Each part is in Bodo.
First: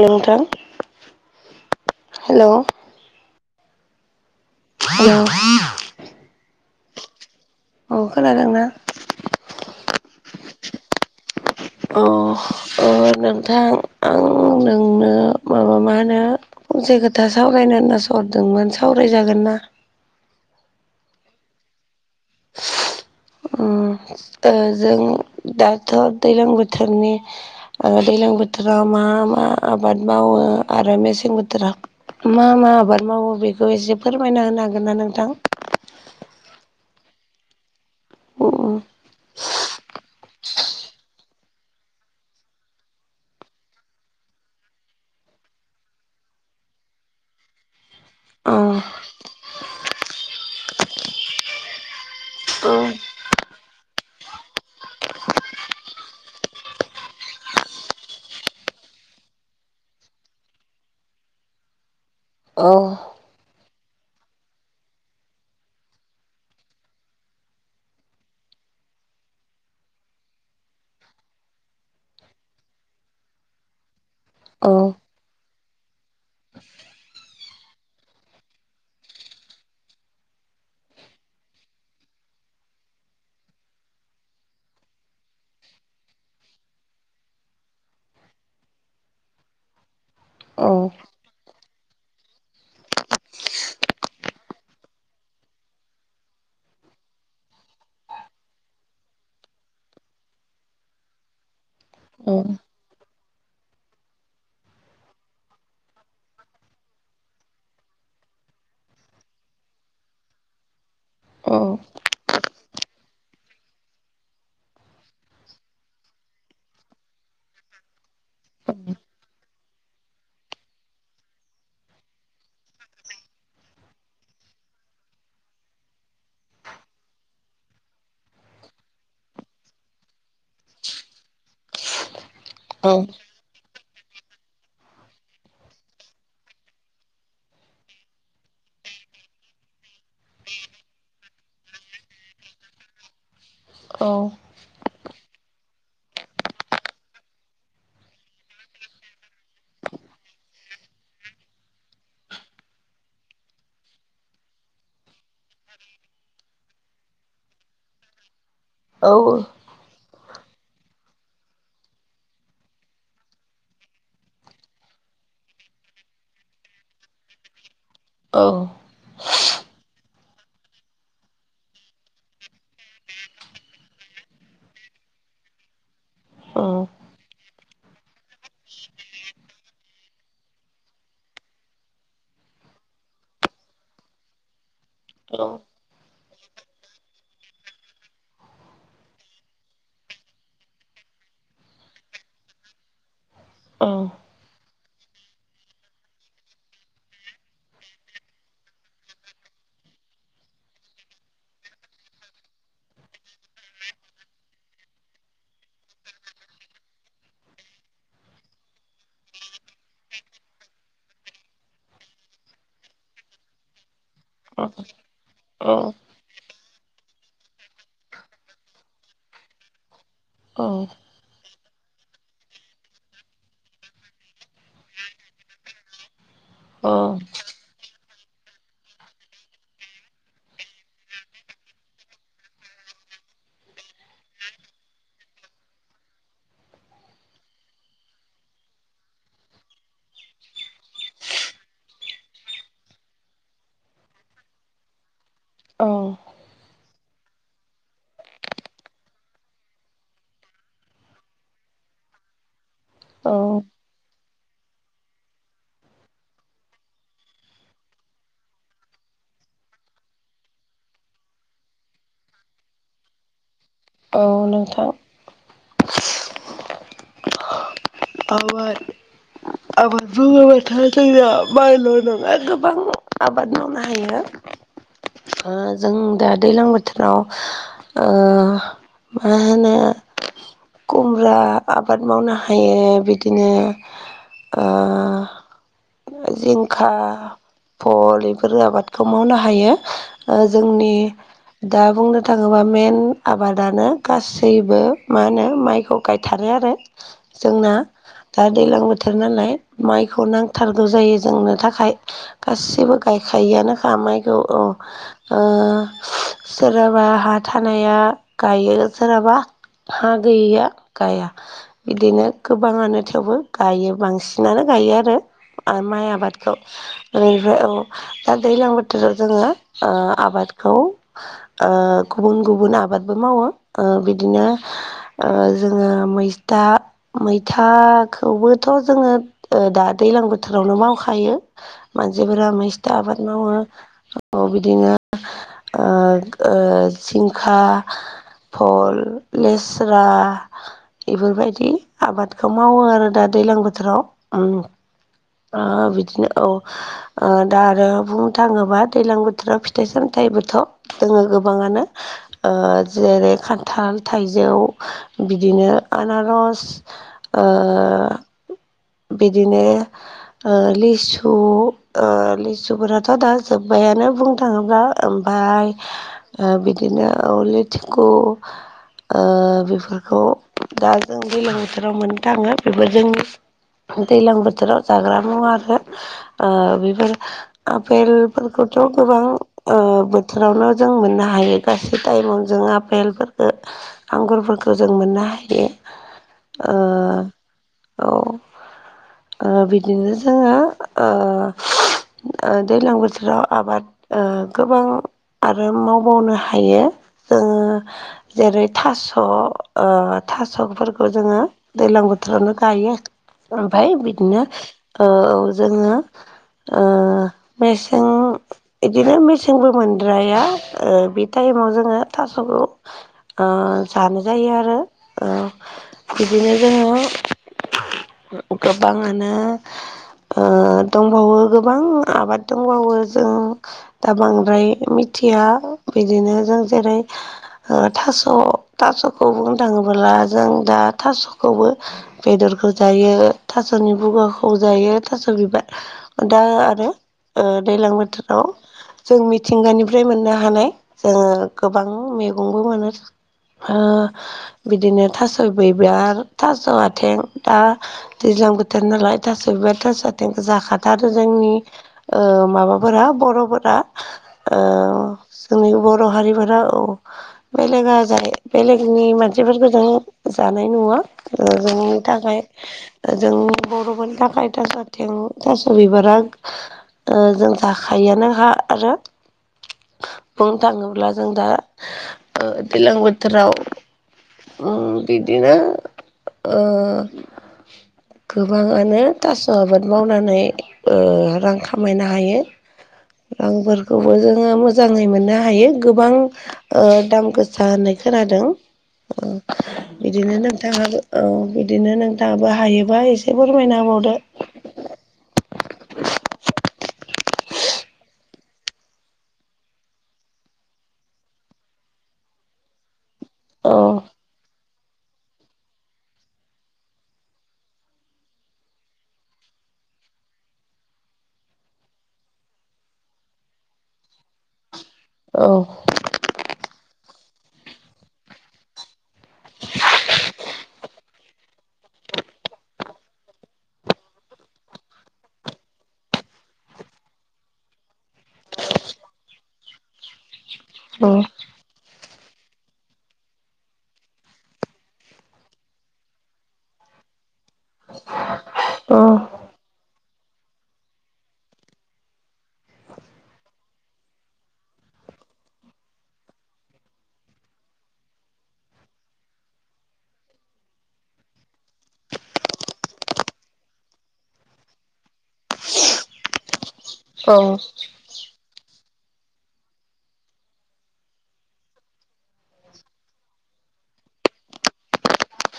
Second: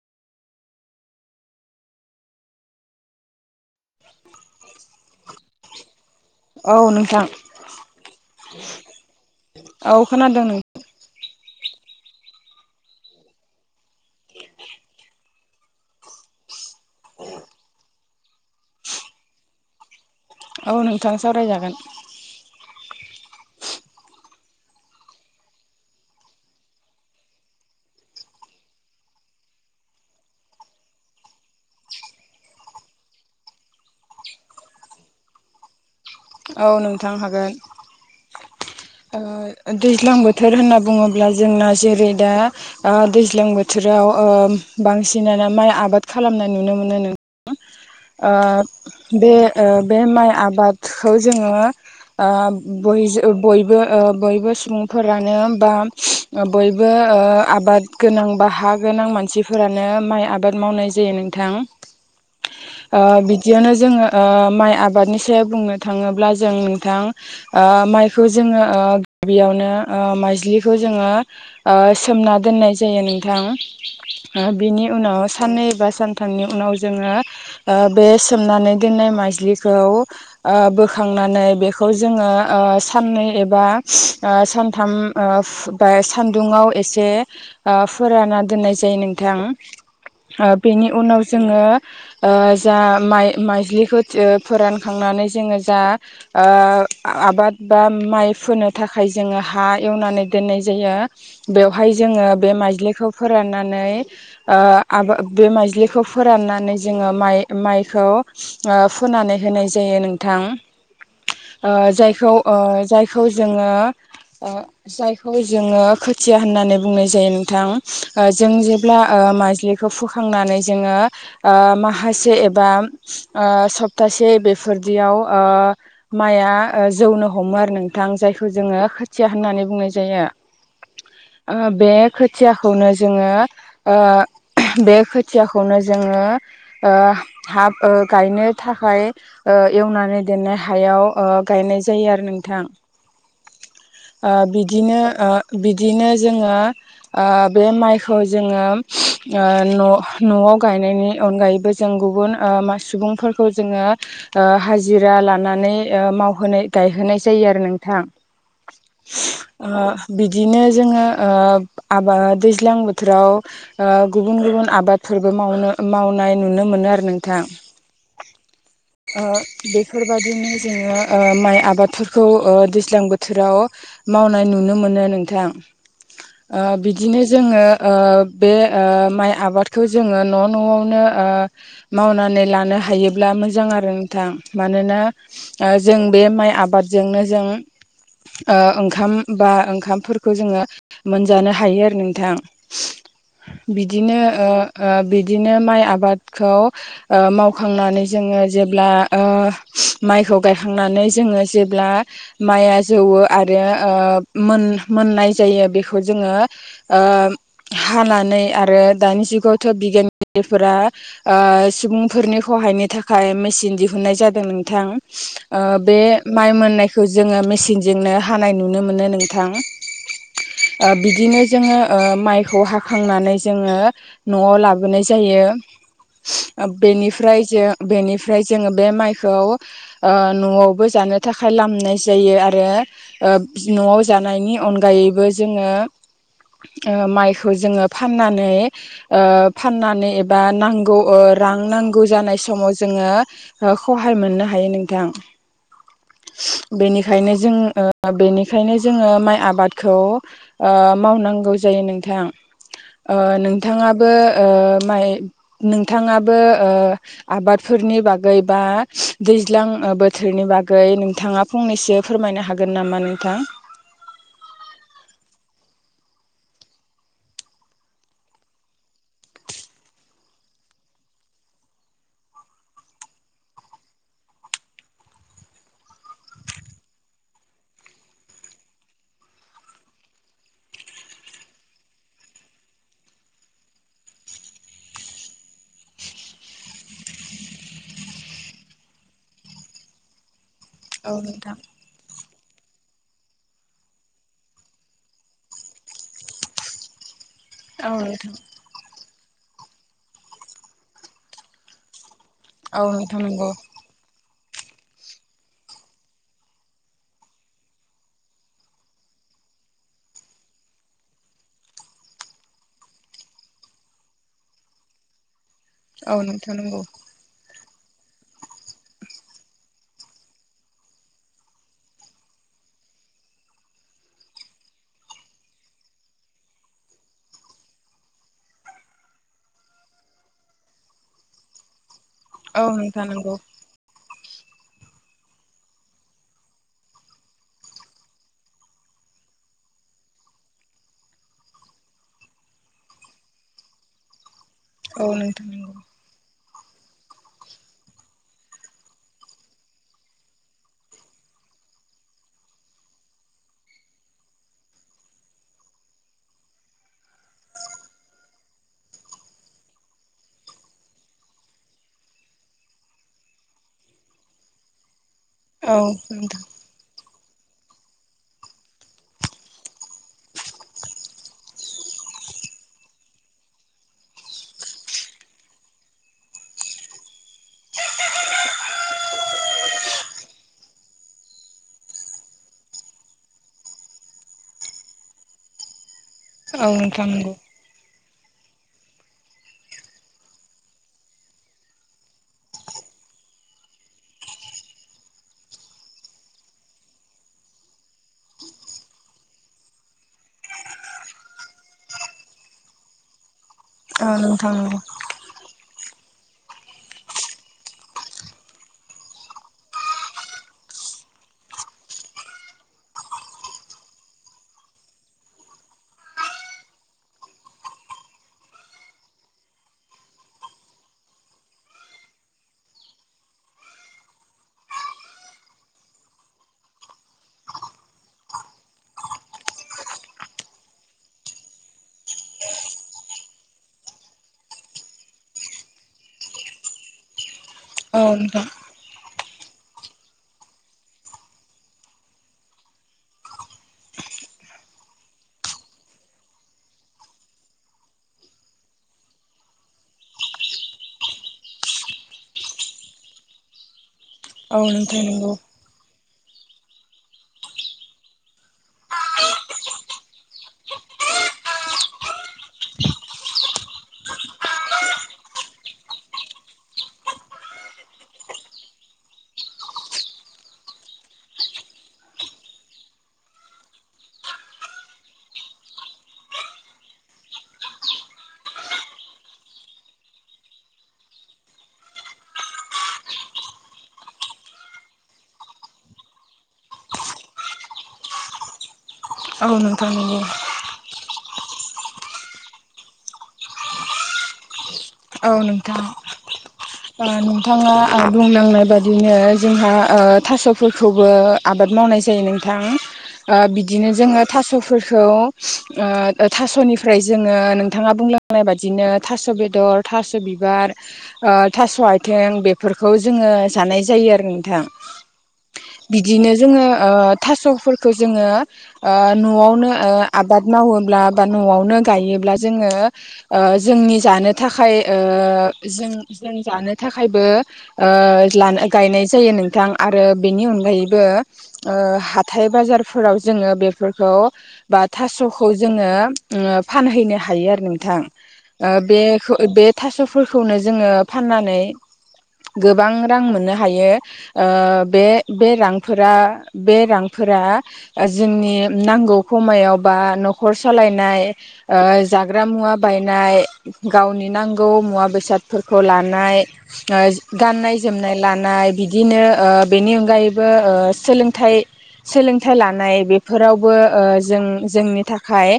नोंथां हेलौ [inaudible] हेलौ औ नोंथां औ खोनादों नों ओ नोंथां आं नोंनो माबा मा होनो फंसे खोथा सावरायनो होनना सरदोंमोन सावरायजागोन ना? औ नोंथां सावरायजागोन। उम ओ जों दाथ' दैलां बोथोरनि ओ दैलां बोथोरा मा मा मा आबाद मावो आरो मेसें बोथोरा मा मा आबाद मावो बेखौ एसे फोरमायना होनो हागोन ना नोंथां? औ नोंथां हागोन। उम उम ओ दैज्लां बोथोर होनना बुङो ब्ला जोंना जेरै दा ओ दैज्लां बोथोराव ओ बांसिनानो माइ आबाद खा खालामनाय नुनो मोनो नों [inaudible] ओ अ बे ओ बे माइ आबादखौ जोङो आ बय जो बय बो ओ बयबो सुबुंफोरानो बा बयबो ओ आबाद गोनां बा हा हा गोनां मानसिफोरानो माइ आबाद मावनाय जायो नोंथां। [inaudible] ओ बिदियावनो जोङो ओ माइ आबादनि सायाव बुंनो थांङोब्ला जों नोंथां ओ माइखौ जोङो ओ बेयावनो ओ माइज्लिखौ जोङो ओ सोमना दोननाय जायो नोंथां। ओ औ बिनि उनाव साननै बा सानथामनि उनाव जोङो ओ बे सोमनानै दोननाय माइज्लिखौ ओ बोखांनानै बेखौ जोङो ओ साननै एबा सानथाम ओ बा सान्दुुंवाव एसे ओ फोराना दोननाय जायो नोंथां। ओ बेनि औ उनाव जोङो ओ जा माइ-माइज्लिखौ थिओ फोरानखांनानै जोङो जा ओ आबाद बा माइ फोनो थाखाय जोङो हा एवनानै दोननाय जायो बेवहाय जोङो बे माइजलिखौ फोराननानै ओ आबा बे माइज्लिखौ फोराननानै जोङो माइ माइखौ ओ फुनानै होनाय जायो नों थां औ ओ जायखौ ओ जायखौ जोङो ओ जायखौ जोङो खोथिया होननानै बुंनाय जायो नोंथां। ओ जों जेब्ला ओ बा माइज्लिखौ फुखांनानै जोङो ओ माहासे एबा ओ सप्तासे ए बेफोर दियाव ओ माइआ ओ जौनो हमो आरो नोंथां। जायखौ जोङो खोथिया होननानै बुंनो जाया [inaudible] आ बे खोथियाखौनो औ जोङो ओ बे खोथियाखौनो जोङो ओ हाब ओ गायनो थाखाय ओ एवनानै दोननाय हायाव ओ गायनाय जायो आरो नोंथां। औ ओ बिदिनो ओ बिदिनो जोङो ओ बे माइखौ जोङो ओ न' न'आव गायनायनि अनगायैबो जों गुबुन ओ मा सुबुंफोरखौ जोङो ओ हाजिरा लानानै ओ मावहोनाय गायहोनाय जायो आरो नोंथां। औ ओ बिदिनो जोङो ओ आबाद दैज्लां बोथोराव गुबुन गुबुन आबाद फोरबो मावनो मावनाय नुनो मोनो आरो नोंथां। औ ओ बेफोरबादिनो जोङो ओ माइ आबादफोरखौ ओ दैज्लां बोथोराव मावनाय नुनो मोनो नोंथां। ओ बिदिनो जोङो ओ बे ओ माइ आबादखौ जोङो न' न'आवनो ओ मावनानै लानो हायोब्ला मोजां आ रो नोंथां। मानोना ओ जों बे माइ आबादजोंनो जों ओ ओंखाम बा ओंखामफोरखौ जोङो मोनजानो हायो आरो नोंथां। बिदिनो ओ ओ बिदिनो माइ आबादखौ ओ मावखांनानै जोङो जेब्ला ओ माइखौ गायखांनानै जोङो जेब्ला माइआ जौवो आरो ओ मोननाय जायो बेखौ ओ जोङो हानानै आरो दानि जुगावथ' बिगियानगिरिफोरा ओ सुबुंफोरनि सहायनि थाखाय मेसिन दिहुनन्नाय जादों नोंथां ओ बे माइ मोननायखौ जोङो मेसिनजोंनो हानाय नुनो मोनो नोंथां। औ ओ बिदिनो जोङो माइखौ हाखांनानै जोङो न'वाव लाबोनाय जायो। बेनिफ्राय जों बेनिफ्राय जोङो बे माइखौ ओ न'वावबो जानो थाखाय लामनाय जायो आरो ओ न'वाव जानायनि अनगायैबो जोङो ओ माइखौ जोङो फाननानै ओ फाननानै एबा नांगौ रां नांगौ जानाय समाव जोङो ओ खहाय मोननो हायो नोंथां। बेनिखायनो जों बेनिखायनो जोङो माइ आबादखौ ओ मावनांगौ जायो नोंथां। ओ नोंथाङाबो ओ माइ नोंथाङाबो ओ आबाद फोरनि बागै बा दैज्लां बोथोरनि बागै नोंथाङा फंनैसो फोरमायनो हागोन नामा नोंथां? औ नोंथां [unintelligible] आबाद बुङोबाथाय जोंनिया माइल' नङा गोबां आबाद मावनो हायो। जों दा दैलां बोथोराव ओ मा होनो खुमब्रा आबाद मावनो हायो। बिदिनो ओ जिंखा फल बेफोर आबादखौ मावनो हायो ओ जोंनि औ नोंथां दा बुंनो थाङोबा मेन आबादानो गासैबो मा होनो माइखौ गायथारो आरो जोंना औ नोंथां थार नालाय माइखौ नांथारगौ जायो जोंनो थाखाय। औ गासिबो नोंथां नंगौ गायखायोआनो खा माइखौ ओं ओ सोरहाबा हा थानाया गायो सोरहाबा हा गैयिया गाया बिदिनो गोबाङानो थेवबो गायो बांसिनानो गायो आरो। आरो माइ औ आबादखौ नोंथां नंगौ ओरैबा औ दा दैलां बोथोराव जोङो ओ आबादखौ ओ गुबुन गुबुन आ आबादबो मावो ओ बिदिनो ओ जोङो मैस्था मैथाखौबोथ' जोङो ओ दा दैलां बोथोरावनो मावखायो। मानसिफोरा औ मेस्था नोंथां आबाद नंगौ मावो औ बिदिनो ओ ओ जिंखा भल लेस्रा इफोरबायदि आबादखौ मावो आरो दा दैलां बोथोराव उम औ नोंथां ओ नंगौ बिदिनो औ ओ दा आरो बुंनो थाङोबा दैलां बोथोराव फिथाइ सामथायाइबोथ' दोङो गोबाङानो। ओ जेरै खान्थाल थाइजौ बिदिनो आनारस ओ बिदिनो ओ लिसु ओ लिसुफोराथ' दा जोब्बायानो बुंनो थाङोब्ला ओमफाय औ नोंथां ओ बिदिनो औ लेथिखु ओ बेफोरखौ दा जों दैलां बोथोराव मोननो थाङो बेफोर जोंनि दैलां बोथोराव जाग्रा मुवा आरो ओ बेफोर आपेलफोरखौ थ' गोबां ओ बोथोरावनो जों मोननो हायो गासै टाइमावनो जों आपेलफोरखो आंगुरफोरखो जों मोननो हायो। औ ओ नोंथां नंगौ। औ ओ बिदिनो जोङो ओ ओ दैलां बोथोराव आबाद ओ गोबां आरो मावबावनो हायो जोङो जेरै थास' ओ थास'फोरखौ जोङो दैलां बोथोरावनो गायो ओमफाय औ बिदिनो नोंथां नंगौ औ जोङो ओ मेसें इदिनो मेसेंबो मोनद्राया ओ बे टाये- माव जोङो थास'खौ ओ जानो जायो आरो ओ बिदिनो जोङो गोबाङानो ओ दंबावो गोबां आबाद दंबावो जों दा बांद्राय मिथिया बिदिनो जों जेरै ओ थास' थास'खौ बुंनो थाङोबोला जों दा थास'खौबो बेदरखौ जायो थास'नि बुगाखौ जायो थास' बिबार दा आरो ओ दैलां औ बोथोराव नोंथां जों मिथिंगानिफ्राय मोननो हानाय जोङो गोबां मैगंबो मोनो। ओ बिदिनो थास' बिबार थास' आथें दा दैज्लां बोथोर नालाय थास' बिबार थास' आथेंखौ जा- खाथारो जोंनि ओ माबाफोरा बर'फोरा। औ नोंथां आं नंगौ जोंनि ब- बर' हारिफोरा औ बेलेगा जायो बेलेगनि मानसिफोरखो‌ जों जानाय नङा ओ जोंनि थाखाय जोंनि बर'फोरनि थाखाय थास' आथें थास' बिबारा ओ जों जाखायोआानो खा आरो बुंनो थाङोब्ला जों दा ओ दैलां बोथोराव उम बिदिनो ओ गोबाङानो थास' आबाद मावनानै रां खामायनो हायो। रांफोरखौबो जोङो मोजाङै मोननो हायो गोबां दाम गोसा होननाय खोनादों औ नोंथां नंगौ बिदिनो नोंथाङाबो औ बिदिनो नोंथाङाबो हायोबा एसे फोरमायना होबावदो औ नोंथां नोंथाङा बुंलां नाय थांनाय बादिनो जोंहा थास'फोरखौबो आबाद मावनाय जायो नोंथां ओ औ बिदिनो जोङो थास' फोरखौ ओ थास'निफ्राय जोङो नोंथाङा बुंलांनाय बादिनो थास' बेदर थास' बिबार थास' आथिं बेफोरखौ जोङो जानाय जायो आरो नोंथां औ बिदिनो जोङो ओ थास'फोरखौ जोङो न'आवनो आबाद मावोब्ला बा न'आवनो गायोब्ला जोङो जोंनि जानो था खाय ओ जों जों जानो थाखायबो ओ लानो गायनाय जायो नों थां आरो बेनि अनगायैबो ओ हाथाय बाजारफोराव जोङो बेफोरखौ बा थास'खौ जोङो ओ फानहैनो हायो आरो नोंथां ओ औ बेखौ बे थास'फोरखौनो जोङो फाननानै गोबां रां मोननो हायो बे रांफोरा बे रांफो रां जोंनि नांगौ खमायखव बा न'खर सोलायनाय ओ जा जाग्रा मुवा बायनाय गावनि नांगौ मुवा बेसादफोरखौ लानाय औ गाननाय जोमनाय ला नाय बिदिनो ओ बेनि अनगायैबो ओ सोलोंथाइ सोलोंथाइ लानाय बेफोरावबो जों जोंनि थाखाय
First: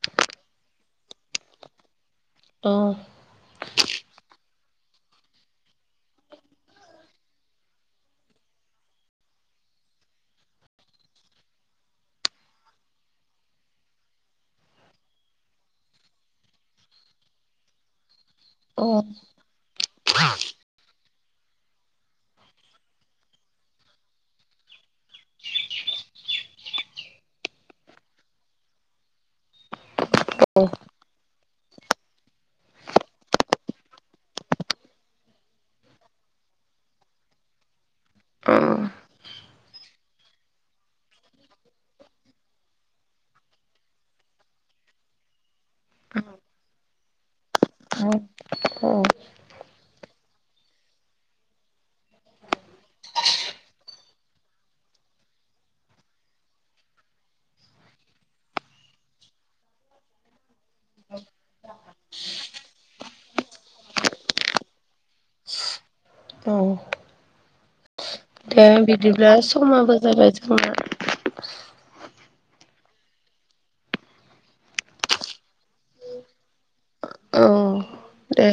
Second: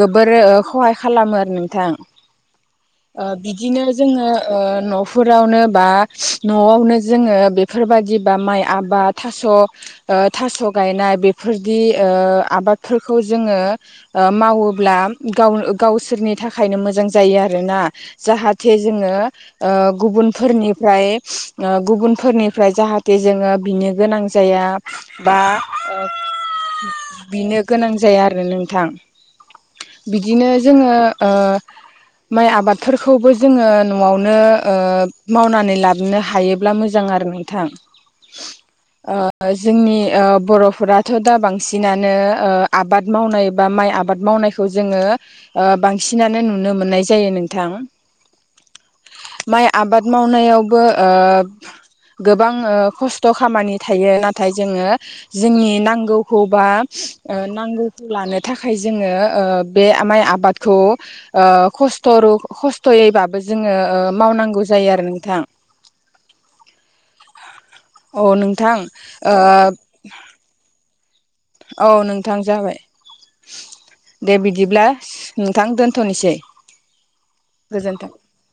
गोबोर ओ खहा खालामो आरो नोंथां औ। ओ बिदिनो जोङो न'फोरावनो बा न'आवनो जोङो बेफोरबादि बा माइ। आबाद थास' गायनाय बेफोरदि आबादफोरखौ जोङो। मावोब्ला गावसोरनि थाखायनो मोजां जायो आरो। आरो ना जाहाथे जोङो। गुबुनफोरनिफ्राय गुबुनफोरनिफ्राय जाहाथे जोङो बिनो गोनां जाया। बा बिनो गोनां जाया आरो नोंथां। बिदिनो जोङो। माइ आबादफोरखौबो जोङो न'आवनो मावनानै लाबोनो हायोब्ला मोजां आरो। नोंथां। [unintelligible] जोंनि बर'फोराथ' दा बांसिनानो आबाद मावनाय बा मा इ आबाद मावनायखौ जोङो बांसिनानो नुनो मोननाय जायो नोंथां। औ औ माइ आबाद मावनायावबो। गोबां खस्थ' खामानि थायो नाथाय जोङो जोंनि नांगौखौबा नांगौखौ लानो थाखाय जोङो बे माइ आबादखौ खस्थ' खस्थ खस्थ'यैबाबो जोङो मावनांगौ जायो आरो नोंथां। औ औ नोंथां समाबो जाबाय जोंना औ नों थां जाबाय दे बिदिब्ला नोंथां दोनथ'नोसै औ गोजोन्थों दे।